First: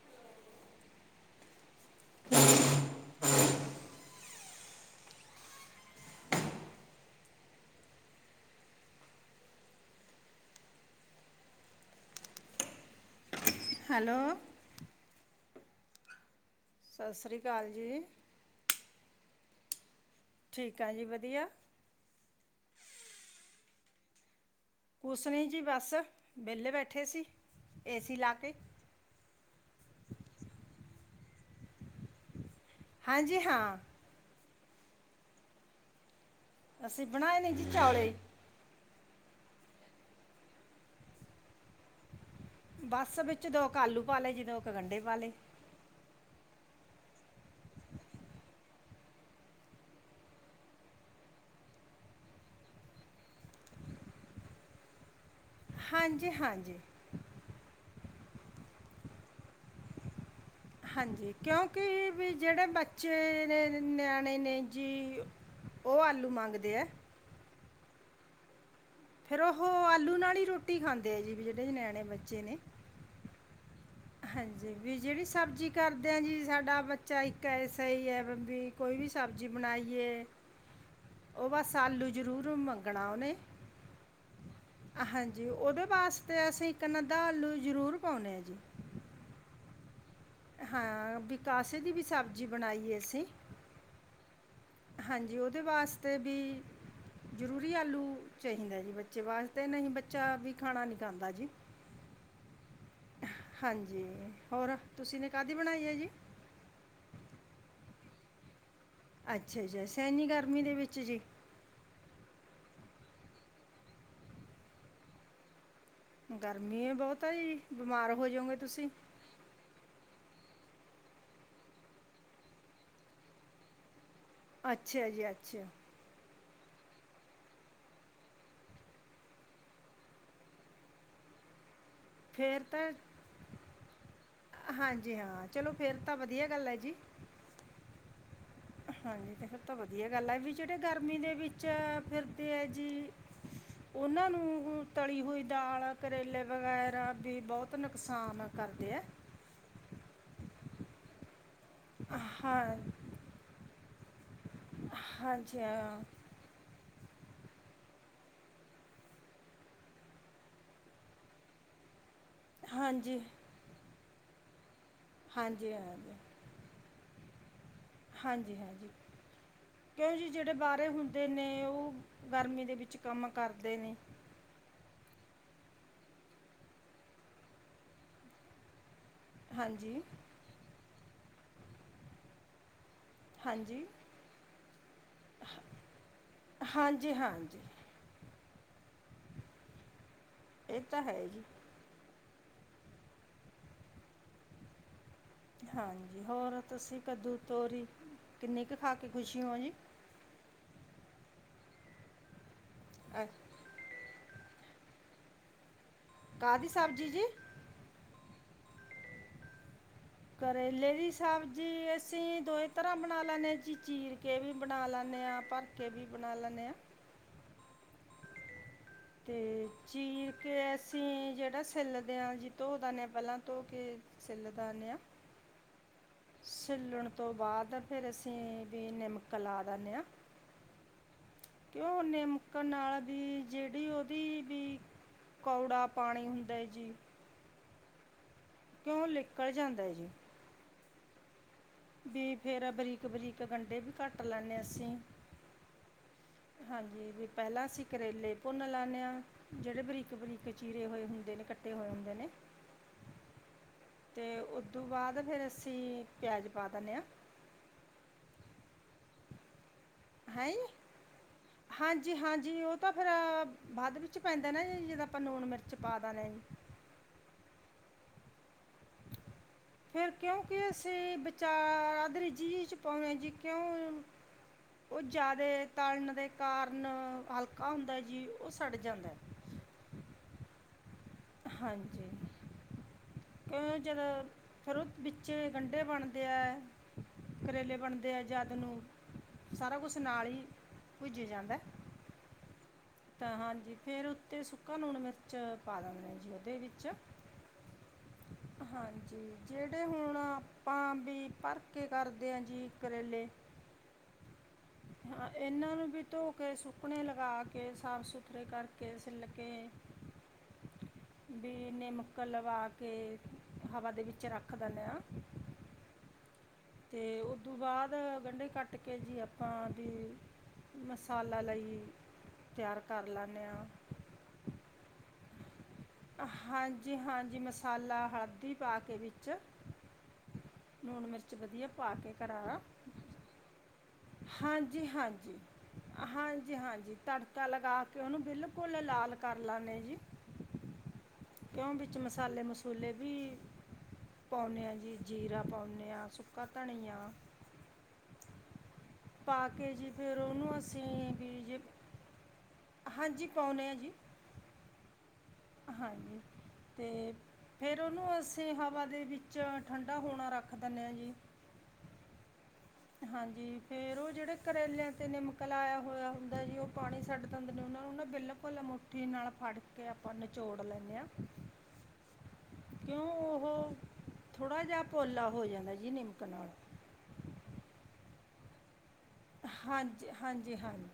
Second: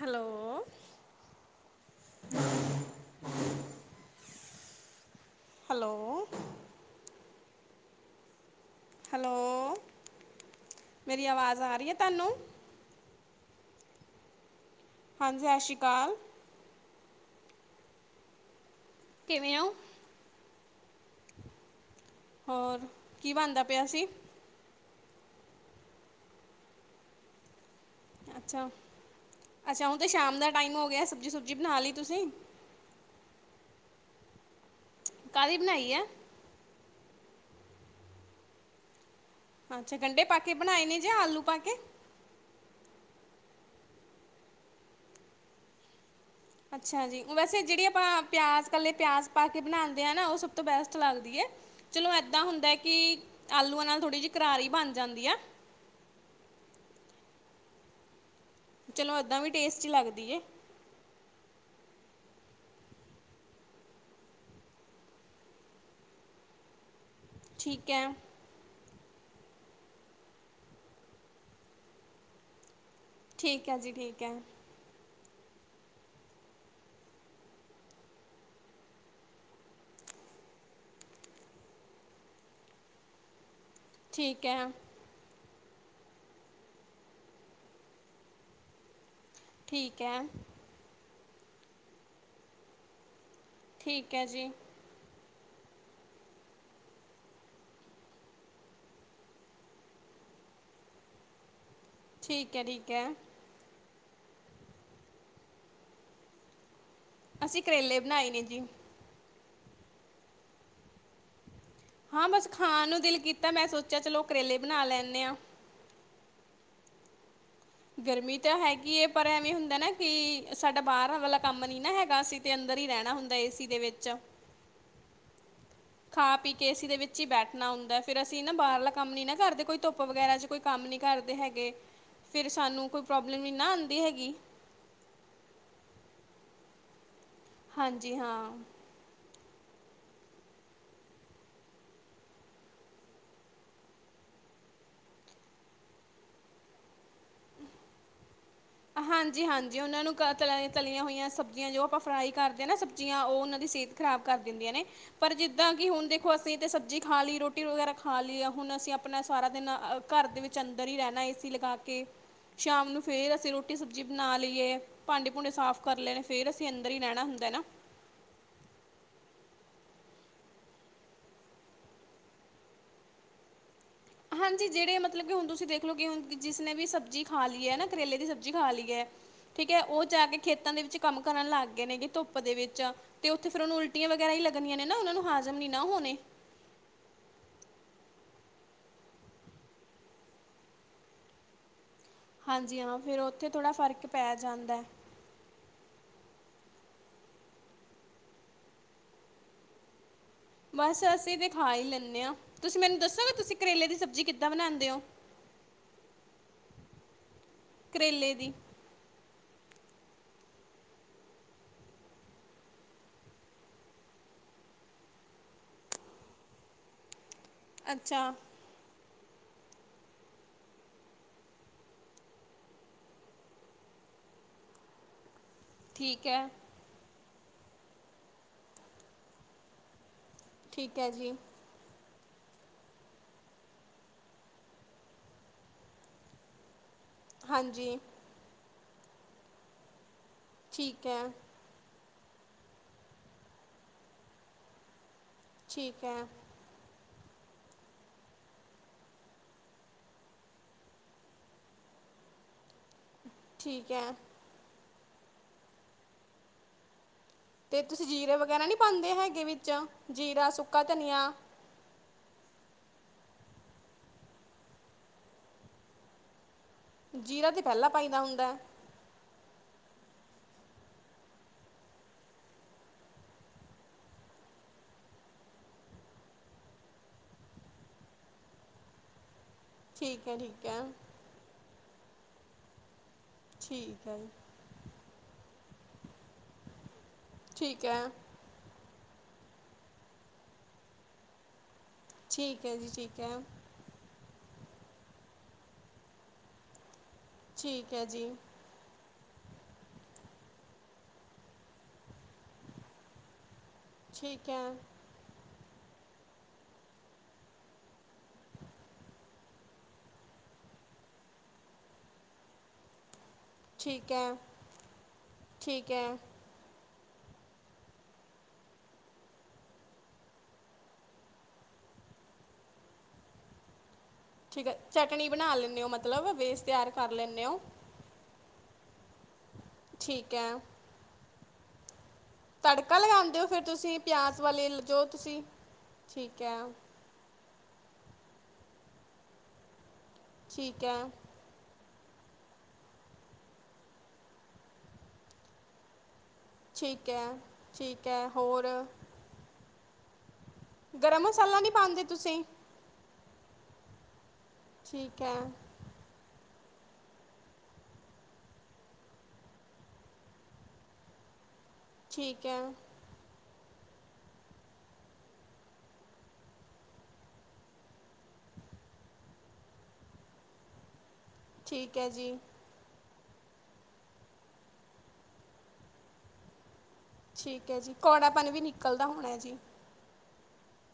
Hello. Hello. Hello, ਮੇਰੀ ਆਵਾਜ਼ ਆ ਰਹੀ ਹੈ ਤੁਹਾਨੂੰ। ਹੈਲੋ। ਹਾਂਜੀ, ਸਤਿ ਸ਼੍ਰੀ ਅਕਾਲ। ਸਤਿ ਸ੍ਰੀ ਅਕਾਲ ਜੀ। ਕਿਵੇਂ ਔ? ਠੀਕ ਆ ਜੀ ਵਧੀਆ। ਹੋਰ ਕੀ ਬਣਦਾ ਪਿਆ ਸੀ? ਕੁਛ ਨੀ ਜੀ ਬਸ ਵਿਹਲੇ ਬੈਠੇ ਸੀ ਏਸੀ ਲਾ ਕੇ। ਅੱਛਾ ਅੱਛਾ, ਹੁਣ ਤਾਂ ਸ਼ਾਮ ਦਾ ਟਾਈਮ ਹੋ ਗਿਆ ਸਬਜ਼ੀ-ਸੁਬਜ਼ੀ ਬਣਾ ਲਈ ਤੁਸੀਂ? ਹਾਂਜੀ ਹਾਂ। ਕਾਹਦੀ ਬਣਾਈ ਐ, ਅਸੀਂ ਬਣਾਏ ਨੇ ਜੀ ਚੌਲੇ। ਅੱਛਾ ਗੰਢੇ ਪਾ ਕੇ ਬਣਾਏ ਨੇ ਜੇ ਆਲੂ ਪਾ ਕੇ? ਬੱਸ ਵਿੱਚ ਦੋ ਕੁ ਆਲੂ ਪਾ ਲਏ, ਜੀ ਦੋ ਕੁ ਗੰਢੇ ਪਾ ਲੇ। ਅੱਛਾ ਜੀ, ਵੈਸੇ ਜਿਹੜੀ ਆਪਾਂ ਪਿਆਜ ਕੱਲੇ ਪਿਆਜ ਪਾ ਕੇ ਬਣਾਦੇ ਆ ਨਾ ਉਹ ਸਭ ਤੋਂ ਬੈਸਟ ਲੱਗਦੀ ਏ। ਚਲੋ ਏਦਾਂ ਹੁੰਦਾ ਕਿ ਆਲੂਆਂ ਨਾਲ ਥੋੜ੍ਹੀ ਜਿਹੀ ਕਰਾਰੀ ਬਣ ਜਾਂਦੀ ਐ। ਹਾਂਜੀ-ਹਾਂਜੀ। ਚਲੋ ਏਦਾਂ ਵੀ ਟੇਸਟੀ ਲੱਗਦੀ ਏ। ਹਾਂਜੀ, ਕਿਉਂਕਿ ਵੀ ਜਿਹੜੇ ਬੱਚੇ ਨੇ ਨਿਆਣੇ ਨੇ ਜੀ ਉਹ ਆਲੂ ਮੰਗਦੇ ਐ। ਠੀਕ ਹੈ। ਫੇਰ ਉਹ ਆਲੂ ਨਾਲ ਹੀ ਰੋਟੀ ਖਾਂਦੇ ਆ ਜੀ, ਵੀ ਜਿਹੜੇ ਨਿਆਣੇ ਬੱਚੇ ਨੇ। ਠੀਕ। ਹੈ ਜੀ ਠੀਕ ਹੈ ਹਾਂਜੀ ਵੀ ਜਿਹੜੀ ਸਬ ਸਬਜ਼ੀ ਕਰਦੇ ਹਾਂ ਜੀ ਸਾਡਾ ਬੱਚਾ ਇੱਕ ਐਸਾ ਈ ਏ ਵੀ ਕੋਈ ਵੀ ਸਬਜ਼ੀ ਬਣਾਈਏ ਉਹ ਬਸ ਆਲੂ ਜਰੂਰ ਮੰਗਣਾ ਉਹਨੇ, ਠੀਕ ਹੈ। ਜੀ ਉਹਦੇ ਵਾਸਤੇ ਅਸੀਂ ਇੱਕ ਨੰਦਾ ਆਲੂ ਜ਼ਰੂਰ ਪਾਨੇ ਆਂ ਜੀ। ਠੀਕ ਹੈ। ਹਾਂ ਵੀ ਕਾਸੇ ਦੀ ਵੀ ਸਬਜ਼ੀ ਬਣਾਈ ਏ ਅਸੀਂ ਠੀਕ ਹੈ ਜੀ, ਹਾਂਜੀ ਉਹਦੇ ਵਾਸਤੇ ਵੀ ਜ਼ਰੂਰੀ ਆਲੂ ਚਾਹੀਦਾ ਜੀ ਬੱਚੇ ਵਾਸਤੇ ਨਹੀਂ ਬੱਚਾ ਵੀ ਖਾਣਾ ਨੀ ਖਾਂਦਾ ਜੀ। ਠੀਕ ਹੈ-ਠੀਕ ਹੈ ਹਾਂਜੀ ਹੋਰ ਤੁਸੀਂ ਨੇ ਕਾਹਦੀ ਬਣਾਈ ਹੈ ਜੀ ਅਸੀਂ ਕਰੇਲੇ ਬਣਾਏ ਨੇ ਜੀ। ਅੱਛਾ-ਅੱਛਾ ਸਹਿਨੀ ਗਰਮੀ ਦੇ ਵਿੱਚ ਜੀ। ਹਾਂ ਬਸ ਖਾਣ ਨੂੰ ਦਿਲ ਕੀਤਾ ਮੈਂ ਸੋਚਿਆ ਚਲੋ ਕਰੇਲੇ ਬਣਾ ਲੈਂਦੇ ਆਂ। ਗਰਮੀ ਹੀ ਬਹੁਤਾ ਜੀ। ਬਿਮਾਰ ਹੋ ਗਰਮੀ ਤਾਂ ਜਾਓਗੇ ਤੁਸੀਂ ਹੈਗੀ ਹੈ ਪਰ ਐਵੇਂ ਹੁੰਦਾ ਨਾ ਕਿ ਸਾਡਾ ਬਾਹਰ ਵਾਲਾ ਕੰਮ ਨੀ ਨਾ ਹੈਗਾ ਅਸੀਂ ਤੇ ਅੰਦਰ ਹੀ ਰਹਿਣਾ ਹੁੰਦਾ ਏ ਸੀ ਦੇ ਵਿੱਚ। ਅੱਛਾ ਜੀ ਅੱਛਾ। ਖਾ ਪੀ ਕੇ ਅਂ ਦੇ ਵਿੱਚ ਹੀ ਬੈਠਣਾ ਹੁੰਦਾ ਫਿਰ ਅਸੀਂ ਨਾ ਬਾਹਰਲਾ ਕੰਮ ਨੀ ਨਾ ਕਰਦੇ ਕੋਈ ਧੁੱਪ ਵਗੈਰਾ ਚ ਕੋਈ ਕੰਮ ਨੀ ਕਾਰਦੇ ਹੈਗੇ। ਫਿਰ ਫਰ ਸਾਨੂੰ ਤਾਂ ਕੋਈ ਪ੍ਰੋਬਲਮ ਨਹੀਂ ਨਾ ਆਉਂਦੀ ਹੈਗੀ ਹਾਂਜੀ ਹਾਂ ਚਲੋ ਫੇਰ ਤਾਂ ਵਧ ਵਧੀਆ ਗੱਲ ਹੈ ਜੀ। ਹਾਂਜੀ ਹਾਂ। ਹਾਂਜੀ ਤੇ ਫਿਰ ਤਾਂ ਵਧੀਆ ਗੱਲ ਹੈ ਵੀ ਜਿਹੜੇ ਗਰਮੀ ਦੇ ਵਿੱਚ ਫਿਰਦੇ ਹੈ ਜੀ ਉਹਨਾਂ ਨੂੰ ਤਲੀ ਹੋਈ ਦਾਲ ਕਰੇਲੇ ਵਗੈਰਾ ਵੀ ਬਹੁਤ ਨੁਕਸਾਨ ਕਰਦੇ ਆ ਹਾਂਜੀ ਹਾਂਜੀ ਉਹਨਾਂ ਨੂੰ ਤਲੀਆਂ ਹੋਈਆਂ ਸਬ ਸਬਜ਼ੀਆਂ ਜੋ ਆਪਾਂ ਫਰਾਈ ਕਰਦੇ ਹਾਂ ਸਬਜ਼ੀਆਂ ਉਹਨਾਂ ਦੀ ਸਿਹਤ ਖਰਾਬ ਕਰ ਦਿੰਦੀਆਂ ਨੇ ਪਰ ਹਾਂਜੀ ਜਿੱਦਾਂ ਕਿ ਹਾਂ ਹੁਣ ਦੇਖੋ ਅਸੀਂ ਤੇ ਸਬਜ਼ੀ ਖਾ ਲਈ ਰੋਟੀ ਵਗੈਰਾ ਖਾ ਲਈ ਹੁਣ ਅਸੀਂ ਆਪਣਾ ਸਾਰਾ ਦਿਨ ਘਰ ਦੇ ਵਿੱਚ ਅੰਦਰ ਹੀ ਰਹਿਣਾ ਏ ਸੀ ਲਗਾ ਕੇ ਸ਼ਾਮ ਨੂੰ ਹਾਂਜੀ ਫੇਰ ਅਸੀਂ ਰੋਟੀ ਸਬਜ਼ੀ ਬਣਾ ਲਈਏ ਭਾਂਡੇ ਭੂੰਡੇ ਹਾਂਜੀ ਸਾਫ਼ ਕਰ ਹਾਂਜੀ ਲੈਣੇ ਫੇਰ ਅਸੀਂ ਅੰਦਰ ਹੀ ਰਹਿਣਾ ਹੁੰਦਾ ਨਾ। ਹਾਂਜੀ ਹਾਂਜੀ ਕਿਉਂ ਜਿ ਜਿਹੜੇ ਬਾਹਰੇ ਹੁੰਦੇ ਨੇ ਉਹ ਗਰਮੀ ਦੇ ਵਿੱਚ ਕੰਮ ਕਰਦੇ ਨੇ ਹਾਂਜੀ ਜਿਹੜੇ ਮਤਲਬ ਕਿ ਹੁਣ ਤੁਸੀਂ ਦੇਖ ਲਓ ਕਿ ਹੁ ਜਿਸਨੇ ਵੀ ਸਬਜ਼ੀ ਖਾ ਲਈ ਹੈ ਨਾ ਕਰੇਲੇ ਦੀ ਸਬਜ਼ੀ ਖਾ ਲਈ ਹੈ ਠੀਕ ਹੈ ਹਾਂਜੀ ਉਹ ਜਾ ਕੇ ਖੇਤਾਂ ਦੇ ਵਿੱਚ ਕੰਮ ਕਰਨ ਲੱਗ ਗਏ ਨੇਗੇ ਧੁੱਪ ਦੇ ਵਿੱਚ ਤੇ ਓਥੇ ਉਹਨ ਹਾਂਜੀ ਉਟ ਵਗੈਰਾ ਹੀ ਲੱਗੀਆਂ ਨੇ ਨਾ ਉਹਨਾ ਨੂੰ ਹਾਜ਼ਮ ਨੀ ਨਾ ਹੋਣੇ ਹਾਂਜੀ ਹਾਂਜੀ ਇਹ ਤਾਂ ਹੈ ਜੀ ਹਾਂਜੀ ਹਾਂ ਫੇਰ ਉੱਥੇ ਥੋੜ੍ਹਾ ਫ਼ਰਕ ਪੈ ਜਾਂਦਾ ਹਾਂਜੀ ਹੋਰ ਤੁਸੀਂ ਕੱਦੂ ਤੋਰੀ ਕਿੰਨੀ ਕੁ ਖਾ ਕੇ ਖ਼ੁਸ਼ੀ ਹੋ ਜੀ ਬਸ ਅਸੀਂ ਤਾਂ ਖਾ ਹੀ ਲੈਂਦੇ ਹਾਂ ਤੁਸੀਂ ਮੈਨੂੰ ਅ, ਦੱਸੋਗੇ ਤੁਸੀਂ ਕਰੇਲੇ ਦੀ ਸਬਜ਼ੀ ਕਿੱ ਕਿੱਦਾਂ ਬਣਾਉਂਦੇ ਹੋ ਕਾਹਦੀ ਸਬਜ਼ੀ ਜੀ ਕਰੇਲੇ ਦੀ ਕਰੇਲੇ ਦੀ ਸਬਜ਼ੀ ਅਸੀਂ ਦੋ ਤਰ੍ਹਾਂ ਬਣਾ ਲੈਦੇ ਜੀ ਚੀਰ ਕੇ ਵੀ ਬਣਾ ਲੈਦੇ ਭਰ ਕੇ ਵੀ ਬਣਾ ਲੈਦੇ ਹਾਂ [inaudible] ਅੱਛਾ ਤੇ ਚੀ ਕੇ ਅਸੀਂ ਜਿਹੜਾ ਸ਼ਹੇਲਦੇ ਹਾਂ ਜੀ ਧੋ ਦ ਨੇ ਪਹਿਲਾਂ ਧੋ ਕੇ ਚੱਲਦਾਨਿਆ ਠੀਕ ਹੈ ਉਸ ਤੋਂ ਬਾਅਦ ਫਿਰ ਅਸੀਂ ਵੀ ਨਮਕ ਲਾ ਦਿੰਦੇ ਹਾਂ ਠੀਕ ਹੈ ਜੀ ਕਿਉਂ ਉਹਨੇ ਮੁੱਕਣ ਨਾਲ ਵੀ ਜਿਹੜੀ ਉਹਦੀ ਵੀ ਕੌੜਾ ਪਾਣੀ ਹੁੰਦਾ ਜੀ ਹਾਂਜੀ ਕਿਉਂ ਨਿਕਲ ਜਾਂਦਾ ਜੀ ਠੀਕ ਹੈ ਬ ਫੇਰ ਬਰੀਕ ਬਰੀਕ ਗੰਡੇ ਵੀ ਕੱਟ ਲੈਣੇ ਅਸੀਂ ਠੀਕ ਹੈ ਹਾਂਜੀ ਵੀ ਪਹਿਲਾਂ ਅਸੀਂ ਕਰੇਲੇ ਭੁੰਨ ਲਾਦੇ ਹਾਂ ਜਿਹੜੇ ਬਰੀਕ ਬਰੀਕ ਚੀਰੇ ਹੋਏ ਹੁੰਦੇ ਇਕੱਠੇ ਹੋਏ ਹੁੰਦੇ ਨੇ। ਠੀਕ ਐ। ਤੋਂ ਬਾਅਦ ਫੇਰ ਅਸੀਂ ਪਿਆਜ ਪਾ ਦੇਣੇ ਆਂ। ਤੇ ਤੁਸੀਂ ਜੀਰੇ ਵਗੈਰਾ ਨੀ ਪਾਂਦੇ ਹੈਗੇ ਵਿੱਚ ਜੀਰਾ, ਸੁੱਕਾ ਧਨੀਆ, ਜ ਹਾਂਜੀ ਉਹ ਤਾਂ ਫੇਰ ਬਾਅਦ ਵਿੱਚ ਪੈਂਦਾ ਨਾ ਜੀ ਜਦਾਂ ਆਪਾਂ ਲੂਣ, ਮਿਰਚ ਪਾ ਦੇਣਾ ਜੀ। ਜੀਰਾ ਤੇ ਪਹਿਲਾ ਪਾਈਂਦਾ ਹੁੰਦੈ। ਫੇਰ ਕਿਉਂਕਿ ਅਸੀਂ ਵਿਚਾਰ ਆਧਰੀ ਜੀ ਚ ਪਾਉਣੇ ਜੀ ਕਿਉਂ ਉਹ ਜਿਆਦਾ ਤਲਣ ਦੇ ਕਾਰਨ ਹਲਕਾ ਹੁੰਦਾ ਜੀ ਉਹ ਸੜ ਜਾਂਦੈ। ਠੀਕ ਐ ਠੀਕ ਐ। ਹਾਂਜੀ, ਕਿਉ ਠੀਕ ਜਦੋਂ ਹੈ ਫਿਰ ਓ ਵਿੱਚੇ ਕੰੰਢੇ ਬਣਦੇ ਐ, ਕਰੇਲੇ ਠੀਕ ਹੈ ਬਣਦੇ ਐ, ਜਦ ਨੂੰ ਸਾਰਾ ਕੁਛ ਨਾਲ ਹੀ ਪੁੱਜ ਜਾਂਦਾ। ਠੀਕ। ਹੈ ਜੀ ਠੀਕ ਤਾਂ ਹੈ ਹਾਂਜੀ ਫੇਰ ਉੱਤੇ ਸੁੱਕਾ ਲੂਣ, ਮਿਰਚ ਪਾ ਦਾਣੇ ਆਂ ਜੀ ਉਹਦੇ ਵਿੱਚ ਠੀਕ ਐ ਜੀ। ਹਾਂਜੀ ਜਿਹੜੇ ਹੁਣ ਆਪਾਂ ਵੀ ਭਰ ਕੇ ਕਰਦੇ ਆ ਜੀ ਕਰੇਲੇ [unintelligible] ਇਹਨਾਂ ਨੂੰ ਵੀ ਧੋ ਕੇ ਸੁੱਕਨ ਲਗਾ ਕੇ, ਸਾਫ਼ ਸੁਥਰੇ ਕਰਕੇ, ਸਿਲ ਕੇ ਹ ਬੀ ਨਿਮਕ ਲਵਾ ਕੇ ਹਵਾ ਦੇ ਠੀਕ ਵਿੱਚ ਹੈ ਰੱਖ ਦਿੰਦੇ ਹਾਂ। ਠੀਕ ਹੈ ਤੇ ਉਦੋਂ ਬਾਅਦ ਗੰਢੇ ਕੱਟ ਕੇ ਜੀ ਆਪ ਆਪਾਂ ਵੀ ਮਸਾਲਾ ਲਈ ਤਿਆਰ ਕਰ ਲਾਣੇ ਹਾਂ। ਠੀਕ ਹੈ ਚਟਣੀ ਬਣਾ ਲੈਂਦੇ ਹੋ ਮਤਲਬ ਬੇਸ ਤਿਆਰ ਹਾਂਜੀ, ਕਰ ਹਾਂਜੀ, ਲੈਂਦੇ ਹੋ ਮਸਾਲਾ ਹਲਦੀ ਪਾ ਕੇ ਵਿੱਚ ਠੀਕ ਐ। ਚ ਵਧੀਆ ਪਾ ਕੇ। ਕਰਾਂ ਤੜਕਾ ਲਗਾਦੇ ਹੋ ਫਿਰ ਤੁਸੀਂ ਪਿਆਸ ਵਾਲੇ ਹਾਂਜੀ ਜੋ ਹਾਂਜੀ ਤੁਸੀਂ, ਠੀਕ ਐ। ਹਾਂਜੀ ਹਾਂਜੀ ਤੜਕਾ ਲਗਾ ਕੇ ਉਹਨੂੰ ਬਿਲਕੁਲ ਲਾਲ ਕਰ ਲਾਂਣੇ ਜੀ। ਠੀਕ ਐ। ਕਿਉਂ ਵਿੱਚ ਮਸਾਲੇ ਮਸੂਲੇ ਵੀ ਪਾਉਣੇ ਆ ਜੀ, ਜੀਰਾ ਪਾਉਂਣੇ ਹਾਂ ਸੁ ਠੀਕ ਐ, ਠੀਕ ਐ, ਹੋਰ ਪਾ ਕੇ ਜੀ ਫੇਰ ਉਹਨੂੰ ਅਸੀਂ ਗਰਮ ਵੀ ਮਸਾਲਾ ਨੀ ਪਾਂਦੇ ਤੁਸੀਂ ਪਾਉਣੇ ਆ ਜੀ। ਠੀਕ ਹੈ ਹਾਂਜੀ, ਤੇ ਫੇਰ ਉਹਨੂੰ ਅਸੀਂ ਹਵਾ ਦੇ ਵਿੱਚ ਠੰਢਾ ਹੋਣਾ ਰੱਖ ਦਿੰਦੇ ਹਾਂ ਜੀ। ਠੀਕ ਐ। ਹਾਂਜੀ, ਫੇਰ ਉਹ ਜਿਹੜੇ ਕਰੇਲਿਆਂ ਤੇ ਨਿਮਕ ਲਾਇਆ ਹੋਇਆ ਹੁੰਦਾ ਜੀ ਉਹ ਪਾਣੀ ਛੱਡ ਦਿੰਦੇ ਨੇ। ਉਹਨਾਂ ਨੂੰ ਨਾ ਬਿਲਕੁਲ ਮੁੱਠੀ ਨਾਲ ਫੜ ਕੇ ਆਪਾਂ ਨਿਚੋੜ ਲੈਂਣੇ ਆਂ। ਠੀਕ ਐ ਜੀ। ਕਿਉਂ ਉਹ ਥੋੜ੍ਹਾ ਜਿਹਾ ਪੋਲਾ ਹੋ ਜਾਂਦਾ ਜੀ ਨਿਮਕ ਨਾਲ। ਠੀਕ ਐ ਜੀ, ਕੌੜਾਪਨ ਵੀ ਨਿਕਲਦਾ ਹੋਣਾ ਜੀ। ਹਾਂਜੀ ਹਾਂਜੀ, ਹਾਂਜੀ।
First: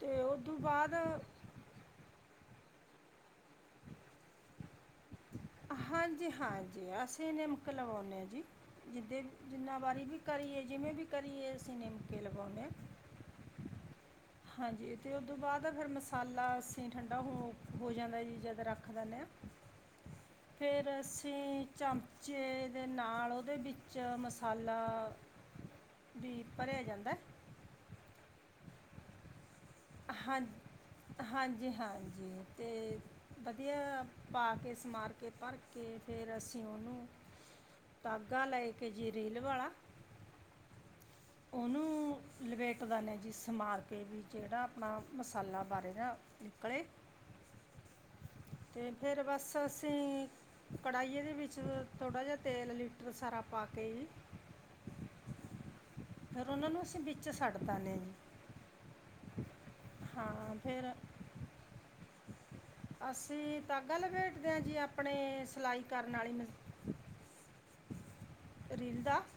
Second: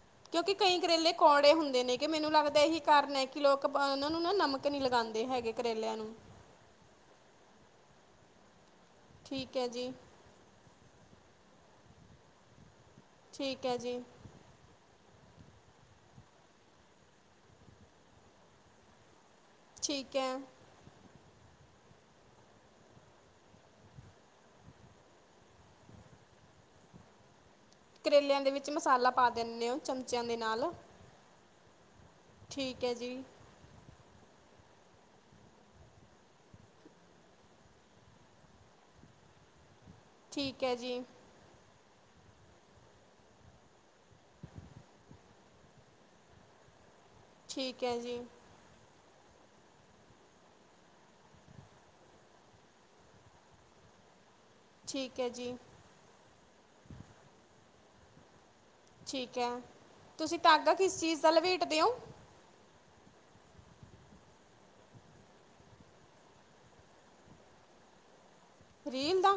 ਤੇ ਉਸ ਕਿਉਂਕਿ ਤੋਂ ਕਈ ਕਰੇਲੇ ਬਾਅਦ ਕੌੜੇ ਹੁੰਦੇ ਨੇ ਕਿ ਮੈਨੂੰ ਲੱਗਦਾ ਇਹੀ ਕਾਰਨ ਹੈ ਕਿ ਲੋਕ ਉਹ ਨੂੰ ਨਾ ਨਮਕ ਨੀ ਲਗਾ ਹਾਂਜੀ, ਹਾਂਜੀ, ਅਸੀਂ ਨਿਮਕ ਲਵਾਉਂਨੇ ਆਂ ਜੀ। ਜਿੱਦ ਠੀਕ ਹੈ ਜਿੰਨਾ ਜੀ ਵਾਰੀ ਵੀ ਕਰੀਏ ਜਿਵੇਂ ਵੀ ਕਰੀਏ ਅਸੀਂ ਨਿਮਕੇ ਲਵਾਉਂਦੇ ਠੀਕ ਹੈ ਜੀ ਹਾਂਜੀ ਅਤੇ ਉਹ ਤੋਂ ਬਾਅਦ ਫਿਰ ਮਸਾਲਾ ਅਸੀਂ ਠੰਡਾ ਹੋ ਹੋ ਜਾਂਦਾ ਜੀ ਜਦ ਰੱਖ ਦਿੰਦੇ ਹਾਂ ਠੀਕ ਹੈ ਫੇਰ ਅ ਅਸੀਂ ਚਮਚੇ ਦੇ ਨਾਲ ਉਹਦੇ ਵਿੱਚ ਮਸਾਲਾ ਵੀ ਭਰਿਆ ਜਾਂਦਾ ਕਰੇਲਿਆਂ ਦੇ ਵਿੱਚ ਮਸਾਲਾ ਪਾ ਦੀਨੇ ਹੋ ਚਮਚਿਆਂ ਦੇ ਨਾਲ ਜੀ ਹਾਂਜੀ ਠੀਕ ਹੈ ਅਤੇ ਜੀ ਵਧੀਆ ਪਾ ਕੇ ਸਮਾਨ ਕੇ ਭਰ ਕੇ ਫੇਰ ਅਸੀਂ ਉਹਨੂੰ ਧਾਗਾ ਲੈ ਕੇ ਜੀ ਰੇਲ ਵਾਲਾ ਠੀਕ ਹੈ ਜੀ [inaudible] ਲਵੇਟਦਾਨ ਜੀ ਸਮਾਰ ਕੇ ਵੀ ਜਿਹੜਾ ਆਪਣਾ ਮਸਾਲਾ ਬਾਰੇ ਦਾ ਨਿਕਲੇ ਠੀਕ ਹੈ ਜੀ ਤੇ ਫਿਰ ਬਸ ਅਸੀਂ ਕੜਾਹੀਏ ਦੇ ਵਿੱਚ ਥੋੜ੍ਹਾ ਜਿਹਾ ਤੇਲ ਲੀਟਰ ਸਾਰਾ ਪਾ ਕੇ ਜੀ ਠੀਕ ਹੈ ਜੀ ਫਿਰ ਉਹਨਾਂ ਨੂੰ ਅਸੀਂ ਵਿੱਚ ਛੱਡ ਦਦੇ ਜੀ ਠੀਕ ਹੈ ਤੁਸੀਂ ਹਾਂ ਤਾਗਾ ਫਿਰ ਕਿਸ ਚੀਜ਼ ਦਾ ਲਵੇੇਟ ਦਿਓ ਅਸੀਂ ਤਾਂਗਾ ਲਬੇਟਦੇ ਹਾਂ ਜੀ ਆਪਣੇ ਸਿਲਾਈ ਕਰਨ ਵਾਲੀ ਨੂੰ ਰੀਲ ਦਾ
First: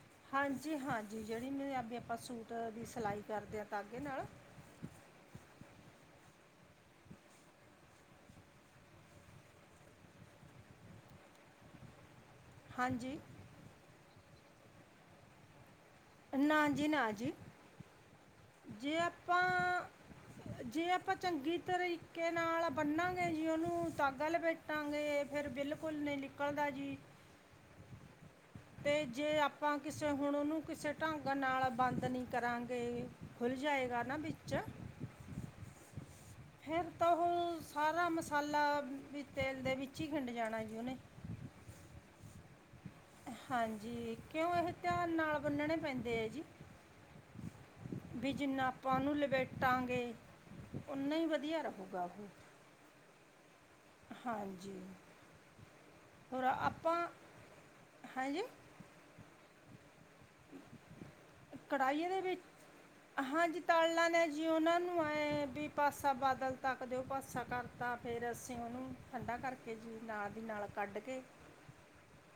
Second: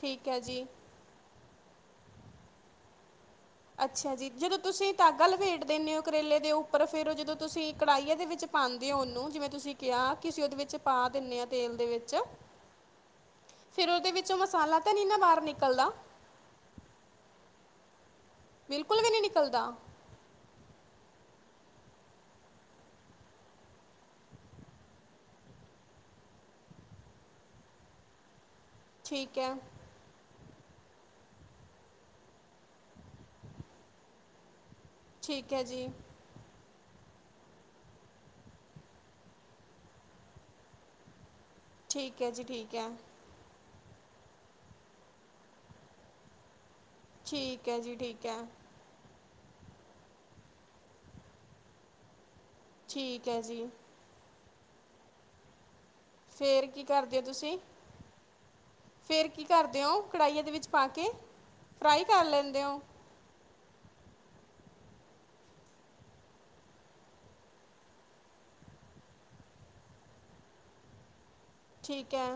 ਠੀਕ ਹੈ ਜੀ ਹਾਂਜੀ ਹਾਂਜੀ ਜਿਹੜੀ ਮੇਰੇ ਆਪ ਆਪਾਂ ਸੂਟ ਦੀ ਸਿਲਾਈ ਕਰਦੇ ਆ ਤਾਗੇ ਅੱਛਾ ਨਾਲ ਜੀ ਜਦੋਂ ਤੁਸੀਂ ਧਾਗਾ ਲਵੇੇੜ ਦਿੰਦੇ ਹੋ ਕਰੇਲੇ ਦੇ ਉੱਪਰ ਫੇਰ ਜਦੋਂ ਤੁਸੀਂ ਕੜਾਹੀਆਂ ਦੇ ਵਿੱਚ ਪਾਉਂਦੇ ਹੋ ਉਹਨੂੰ ਜਿਵੇਂ ਤੁਸੀਂ ਕਿਹਾ ਕਿਂ ਉਹਦੇ ਵਿੱਚ ਪਾ ਦਿੰਦੇ ਹਾਂ ਤੇਲ ਦੇ ਵਿੱਚ ਹਾਂਜੀ ਫਿਰ ਉਹਦੇ ਵਿੱਚੋਂ ਮਸਾਲਾ ਤਾਂ ਨਹੀਂੀ ਨਾ ਬਾਹਰ ਨਿਕਲਦਾ ਨਾ ਜੀ ਨਾ ਜੀ ਜੇ ਬਿਲਕੁਲ ਵੀ ਨਹੀਂ ਆਪਾਂ ਨਿਕਲਦਾ ਜੇ ਆਪਾਂ ਚੰਗੀ ਤਰੀਕੇ ਨਾਲ ਬੰਨਾਂਗੇ ਜੀ ਉਹਨੂੰ ਤਾਂਗ ਲਪੇਟਾਂਗੇ ਫੇਿਰ ਬਿਲਕੁਲ ਨਹੀਂ ਨਿਕਲਦਾ ਜੀ [inaudible] ਤੇ ਜੇ ਠੀਕ ਹੈ ਆਪਾਂ ਕਿਸੇ ਹੁਣ ਉਹਨੂੰ ਕਿਸੇ ਢੰਗ ਨਾਲ ਬੰਦ ਨਹੀਂ ਕਰਾਂਗੇ ਖੁੱਲ ਜਾਏਗਾ ਨਾ ਵਿੱਚ ਠੀਕ ਹੈ ਜੀ ਫੇਰ ਤਾਂ ਉਹ ਸਾਰਾ ਮਸਾਲਾ ਵੀ ਤੇਲ ਦੇ ਵਿੱਚ ਹੀ ਖਿੰਡ ਜਾਣਾ ਜੀ ਉਹਹਨੇ ਠੀਕ ਹੈ ਜੀ ਠੀਕ ਹੈ ਹਾਂਜੀ ਕਿਉਂ ਇਹ ਧਿਆਨ ਨਾਲ ਬੰਨਣੇ ਪੈਂਦੇ ਹੈ ਜੀ ਠੀਕ ਹੈ ਜੀ ਠੀਕ ਵੀ ਹੈ ਜਿੰਨਾ ਆਪਾਂ ਉਹਨੂੰ ਲ ਬੈਟਾਂਗੇ ਨਾ ਹੀ ਵਧੀਆ ਰਹੇਗਾ ਉਹ ਠੀਕ ਹੈ ਜੀ ਹਾਂਜੀ ਹੋਰ ਫੇਰ ਕੀ ਆਪਾਂ ਕਰਦੇ ਹੋ ਤੁਸੀਂ ਹਾਂਜੀ ਫੇਰ ਕੀ ਕਰਦੇ ਹੋ ਕੜਾਹੀਆਂ ਦੇ ਵਿੱਚ ਪਾ ਕੇ ਫਰਾਈ ਕੜਾਹੀ ਦੇ ਕਰ ਵਿੱਚ ਲੈਂਦੇ ਹੋ ਹਾਂਜੀ ਤਲਣਾ [inaudible] ਨੇ ਜੀ ਉਹਨਾਂ ਨੂੰ ਐ ਵੀ ਪਾਸਾ ਬਾਦਲ ਤੱਕ ਦਿਓ ਪਾਸਾ ਕਰਤਾ ਫੇਰ ਅਸੀਂ ਉਹਨੂੰ ਠੰਢਾ ਕਰਕੇ ਜੀ ਨਾਲ ਦੀ ਨਾਲ ਕੱਢ ਕੇ ਠੀਕ ਹੈ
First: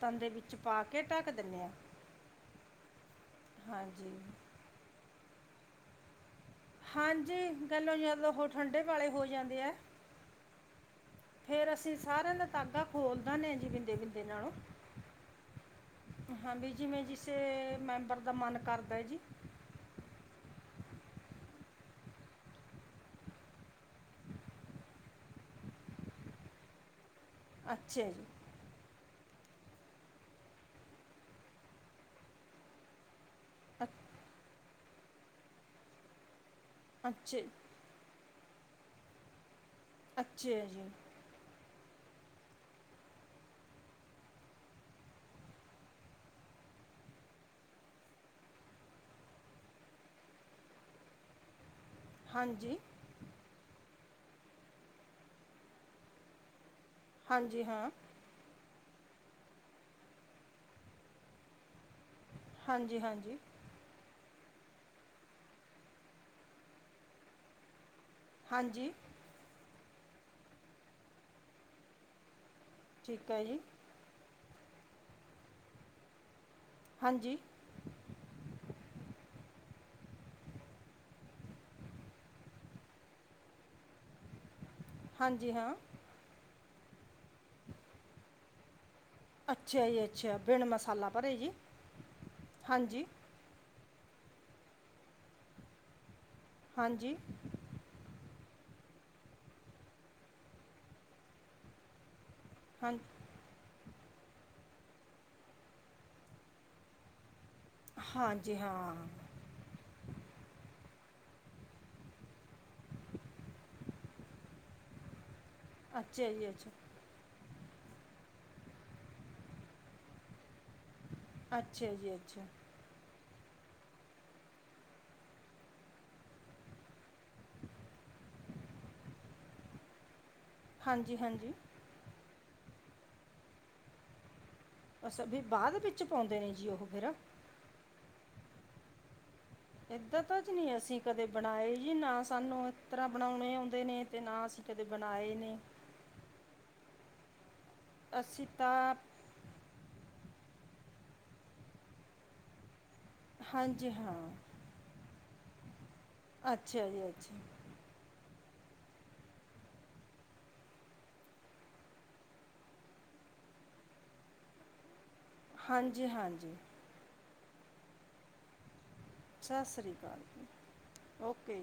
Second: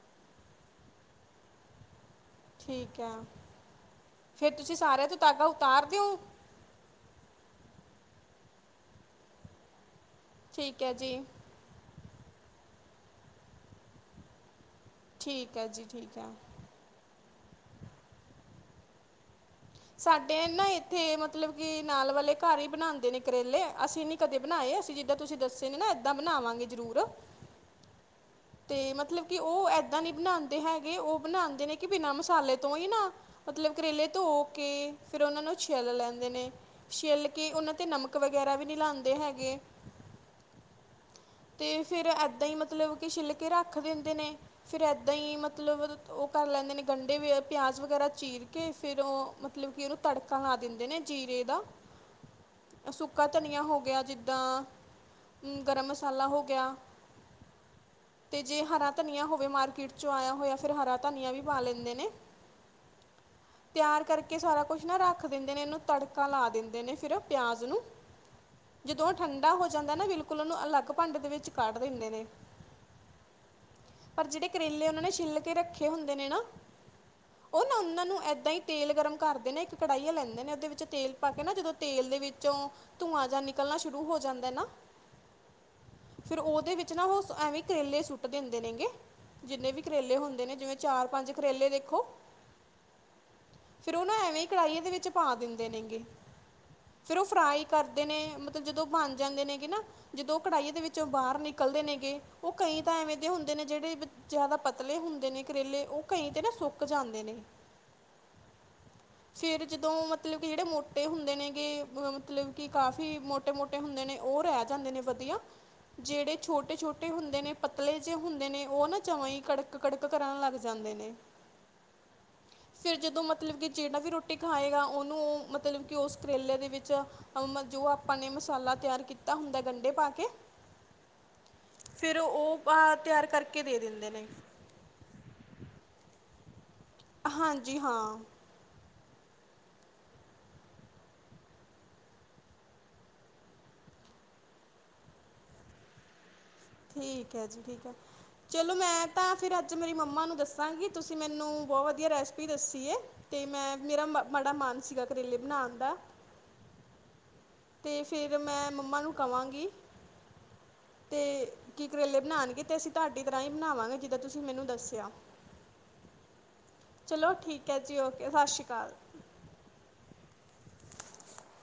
ਤੰਦੇ ਵਿੱਚ ਪਾ ਕੇ ਢੱਕ ਦਿੰਦੇ ਆਾਂ ਠੀਕ ਹੈ ਹਾਂਜੀ ਫੇਰ ਤੁਸੀਂ ਸਾਰਿਆਂ ਤੋਂ ਧਾਗਾ ਉਤਾਰ ਦੇ ਓ ਹਾਂਜੀ ਕਹਿਲੋ ਜਦ ਉਹ ਠੰਡੇ ਭਾਲ਼ੇ ਹੋ ਜਾਂਦੇ ਹੈ ਠੀਕ ਹੈ ਜੀ। ਸਾਰਾ ਦਾ ਧਾਗਾ ਖੋਲਦਾ ਨੇ ਬਿੰਦੇ ਬਿੰਦੇ ਨਾਲੋ। ਠੀਕ ਹੈ ਜੀ ਠੀਕ ਹੈ। ਕਿਸੇ ਮੈਂਬਰ ਦਾ ਮਨ ਕਰਦਾ ਹੈ ਜੀ। ਸਾਡੇ ਨਾ ਇੱਥੇ ਮਤਲਬ ਕਿ ਨਾਲ ਵਾਲੇ ਘਰ ਹੀ ਬਣਾਂਦੇ ਨੇ ਕਰੇਲੇ ਅਸੀਂ ਨੀ ਕਦੇ ਬਣਾਏ। ਅਸੀਂ ਜਿੱਦਾਂ ਤੁਸੀਂ ਦੱਸੇ ਨੇ ਨਾ ਏਦਾਂ ਬਣਾਵਾਂਗੇ ਜ਼ਰੂਰ। ਅੱਛਾ ਜੀ। ਤੇ ਮਤਲਬ ਕਿ ਉਹ ਏਦਾਂ ਨੀ ਬਣਾਂਦੇ ਹੈਗੇ ਉਹ ਬਣਾਂਦੇ ਨੇ ਕਿ ਬਿਨਾਂ ਮਸਾਲੇ ਤੋਂ ਹੀ ਨਾ। ਮਤਲਬ ਕਰੇਲੇ ਧੋ ਕੇ ਫਿਰ ਉਹਨਾਂ ਨੂੰ ਛਿੱਲ ਲੈਂਦੇ ਨੇ ਛਿੱਲ ਅੱਛਾ ਕੇ ਉਹਨਾਂ 'ਤੇ ਨਮਕ। ਵਗੈਰਾ ਵੀ ਨੀ ਲਾਂਦੇ ਹੈਗੇ। ਅੱਛੇ ਹੈ ਜੀ। ਤੇ ਫਿਰ ਇੱਦਾਂ ਹੀ ਮਤਲਬ ਕਿ ਸ਼ਿਲ- ਰੱਖ ਦਿੰਦੇ ਨੇ ਫਿਰ ਏਦਾਂ ਹੀ ਮਤਲਬ ਉਹ ਕਰ ਲੈਂਦੇ ਨੇ ਗੰਢੇ ਪਿਆਜ਼ ਵਗੈਰਾ ਚੀਰ। ਫੇਰ ਉਹ ਮਤਲਬ ਕਿ ਉਹਨੂੰ ਤੜਕਾ ਲਾ ਦਿੰਦੇ ਨੇ ਜੀਰੇ ਦਾ। ਹਾਂਜੀ। ਸੁੱਕਾ ਧਨੀਆ ਹੋ ਗਿਆ ਜਿੱਦਾਂ ਗਰਮ ਮਸਾਲਾ ਹੋ ਗਿਆ। ਹਾਂਜੀ ਹਾਂ। ਤੇ ਜੇ ਹਰਾ ਧਨੀਆ ਹੋਵੇ ਮਾਰਕੀਟ ਚ ਆਇਆ ਹੋਇਆ ਫਿਰ ਹਰਾ ਧਨੀਆ ਵੀ ਪਾ ਲੈਂਦੇ ਨੇ। ਹਾਂਜੀ ਹਾਂਜੀ ਏ ਸਾਰਾ ਕੁਛ ਨਾ ਰੱਖ ਦਿੰਦੇ ਨੇ ਇਹਨੂੰ ਤੜਕਾ ਲਾ ਦਿੰਦੇ ਨੇ ਫਿਰ ਪਿਆਜ਼ ਨੂੰ ਹਾਂਜੀ ਜਦੋਂ ਉਹ ਠੰਡਾ ਹੋ ਜਾਂਦਾ ਨਾ ਬਿਲਕੁਲ ਉਹਨੂੰ ਅਲੱਗ ਭੰਡੇ ਦੇ ਵਿੱਚ ਕੱਢ ਦਿੰਦੇ ਨੇ [inaudible] ਜੇੜੇ ਕਰੇਲੇ ਉਹਨਾਂ ਨੇ ਛਿੱਲ ਕੇ ਰੱਖੇ ਹੁੰਦੇ ਨੇ ਨਾ। ਹਾਂਜੀ ਉਹ ਨਾ ਉਹਨਾਂ ਨੂੰ ਏਦਾਂ ਹੀ ਤੇਲ ਗਰਮ ਕਰ। [unintelligible] ਕੜਾਹੀਆ ਲੈਂਦੇ ਨੇ ਉਹਦੇ ਵਿੱਚ ਤੇਲ ਪਾ ਕੇ ਨਾ ਜਦੋਂ ਤੇਲ ਦੇ ਵਿੱਚੋਂ ਧੂੰਆਂ ਜਾਂ ਨਿਕਲਣਾ ਸ਼ੁਰੂ ਹੋ ਜਾਂਦਾ ਨਾ। ਹਾਂਜੀ ਹਾਂ। ਫਿਰ ਉਹਦੇ ਵਿੱਚ ਨਾ ਉਹ ਐਵੇਂ ਕਰੇਲੇ ਸੁੱਟ ਦਿੰਦੇ ਨੇ ਗੇ। ਜਿੰਨੇ ਵੀ ਅੱਛਾ ਜੀ ਕਰੇਲੇ ਅੱਛਾ ਹੁੰਦੇ ਨੇ ਬਿਨ ਜਿਵੇਂ ਚਾਰ ਮਸਾਲਾ ਪੰਜ ਭਰੇ ਜੀ ਕਰੇਲੇ ਦੇਖੋ। ਹਾਂਜੀ ਫਿਰ ਉਹ ਨਾ ਐਵੇਂ ਕੜਾਹੀ ਦੇ ਵਿੱਚ ਪਾ ਦਿੰਦੇ ਨੇਗੇ ਹਾਂਜੀ ਫਿਰ ਉਹ ਫਰਾਈ ਕਰਦੇ ਨੇ। ਜਦੋਂ ਬਣ ਜਾਂਦੇ ਨੇਗੇ ਨਾ ਜਦੋਂ ਉਹ ਕੜਾਹੀ ਦੇ ਵਿੱਚੋਂ ਬਾਹਰ ਨਿਕਲਦੇ ਨੇਗੇ। ਉਹ ਕਈ ਹਾਂ ਤਾਂ ਐਵੇਂ ਦੇ ਹੁੰਦੇ ਨੇ ਜਿਹੜੇ। ਜ਼ਿਆਦਾ ਪਤਲੇ ਹੁੰਦੇ ਨੇ ਕਰੇਲੇ ਉਹ ਕਈ ਤੇ ਨਾ ਸੁੱਕ ਜਾਂਦੇ ਨੇ। ਹਾਂਜੀ ਹਾਂ ਫੇਰ ਜਦੋਂ ਮਤਲਬ ਕਿ ਜੇੜੇ [unintelligible] ਹੁੰਦੇ ਨੇ ਗਏ ਮਤਲਬ ਕਿ ਕਾਫੀ ਮੋਟੇ ਮੋਟੇ ਹੁੰਦੇ ਨੇ ਉਹ ਰਹਿ ਜਾਂਦੇ ਨੇ ਵਧੀਆ। ਅੱਛਾ ਜਿਹੜੇ ਜੀ ਅੱਛਾ ਛੋਟੇ ਛੋਟੇ ਹੁੰਦੇ ਨੇ ਪਤਲੇ ਜੇ ਹੁੰਦੇ ਨੇ ਉਹ ਨਾ ਜਵਾਂ ਹੀ ਕੜਕ ਕੜਕ ਕਰਨ ਲੱਗ ਜਾਂਦੇ ਨੇ। ਅੱਛਾ ਜੀ ਅੱਛਾ। ਫਿਰ ਜਦੋਂ ਮਤਲਬ ਕਿ ਜੇਹੜਾ ਵੀ ਰੋਟੀ ਖਾਏਗਾ ਉਹਨੂੰ ਮਤਲਬ ਕਿ ਉਸ ਕਰੇਲੇ ਦੇ ਵਿੱਚ ਅ ਜੋ ਆਪਾਂ ਨੇ। ਮਸਾਲਾ ਤਿਆਰ ਕੀਤਾ ਹੁੰਦਾ ਗੰਡੇ ਪਾ ਕੇ। ਹਾਂਜੀ--ਹਾਂਜੀ ਫਿਰ ਉਹ ਬਾਹਰ ਤਿਆਰ ਕਰਕੇ ਦੇ ਦਿੰਦੇ ਨੇ। ਬਾਅਦ ਵਿੱਚ ਪਾਉਂਦੇ ਨੇ ਜੀ ਉਹ। ਫਿਰ ਹਾਂਜੀ ਹਾਂ। ਏਦਾਂ ਤਾਂ ਨੀ ਅਸੀਂ ਕਦੇ ਬਣਾਏ ਜੀ ਨਾ ਸਾਨੂੰ ਇਸ ਤਰ੍ਹਾਂ ਬਣਾਉਣੇ ਆਉਂਦੇ ਨੇ ਤੇ ਨਾ ਅਸੀਂ ਕਦੇ ਬਣਾਏ ਨੇ। ਠੀਕ ਹੈ ਜੀ ਠੀਕ ਹੈ ਚਲੋ ਮੈਂ ਤਾਂ ਫੇਰ ਅੱਜ ਮੇਰੀ ਮੰਮਾ ਨੂੰ ਦੱਸ ਦੱਸਾਂਗੀ ਤੁਸੀਂ ਮੈਨੂੰ ਬਹੁਤ ਵਧੀਆ ਰੈਸਪੀ ਦੱਸੀ ਏ ਤੇ ਮੈਂ ਹਾਂਜੀ ਮੇਰਾ ਹਾਂ ਬੜਾ ਮਨ ਸੀਗਾ। ਕਰੇਲੇ ਬਣਾਉਣ ਦਾ, ਅੱਛਾ ਜੀ ਅੱਛਾ। ਤੇ ਫਿਰ ਮੈਂ ਮੰਮਾ ਨੂੰ ਕਵਾਂਗੀ। ਤੇ ਕੀ ਕਰੇਲੇ ਬਣਾਉਣਗੇ ਤੇ ਅਸੀਂ ਤੁਹਾਡੀ ਤਰ੍ਹਾਂ ਹੀ ਬਣਾਵਾਂਗੇ ਜਿੱਦਾਂ ਤੁਸੀਂ ਮੈਨੂੰ ਦੱਸਿਆ। ਹਾਂਜੀ ਹਾਂਜੀ। ਚਲੋ ਠੀਕ ਹੈ ਜੀ ਓਕੇ ਸਤਿ ਸ਼੍ਰੀ ਅਕਾਲ। ਸਤਿ ਸ਼੍ਰੀ ਅਕਾਲ ਓਕੇ।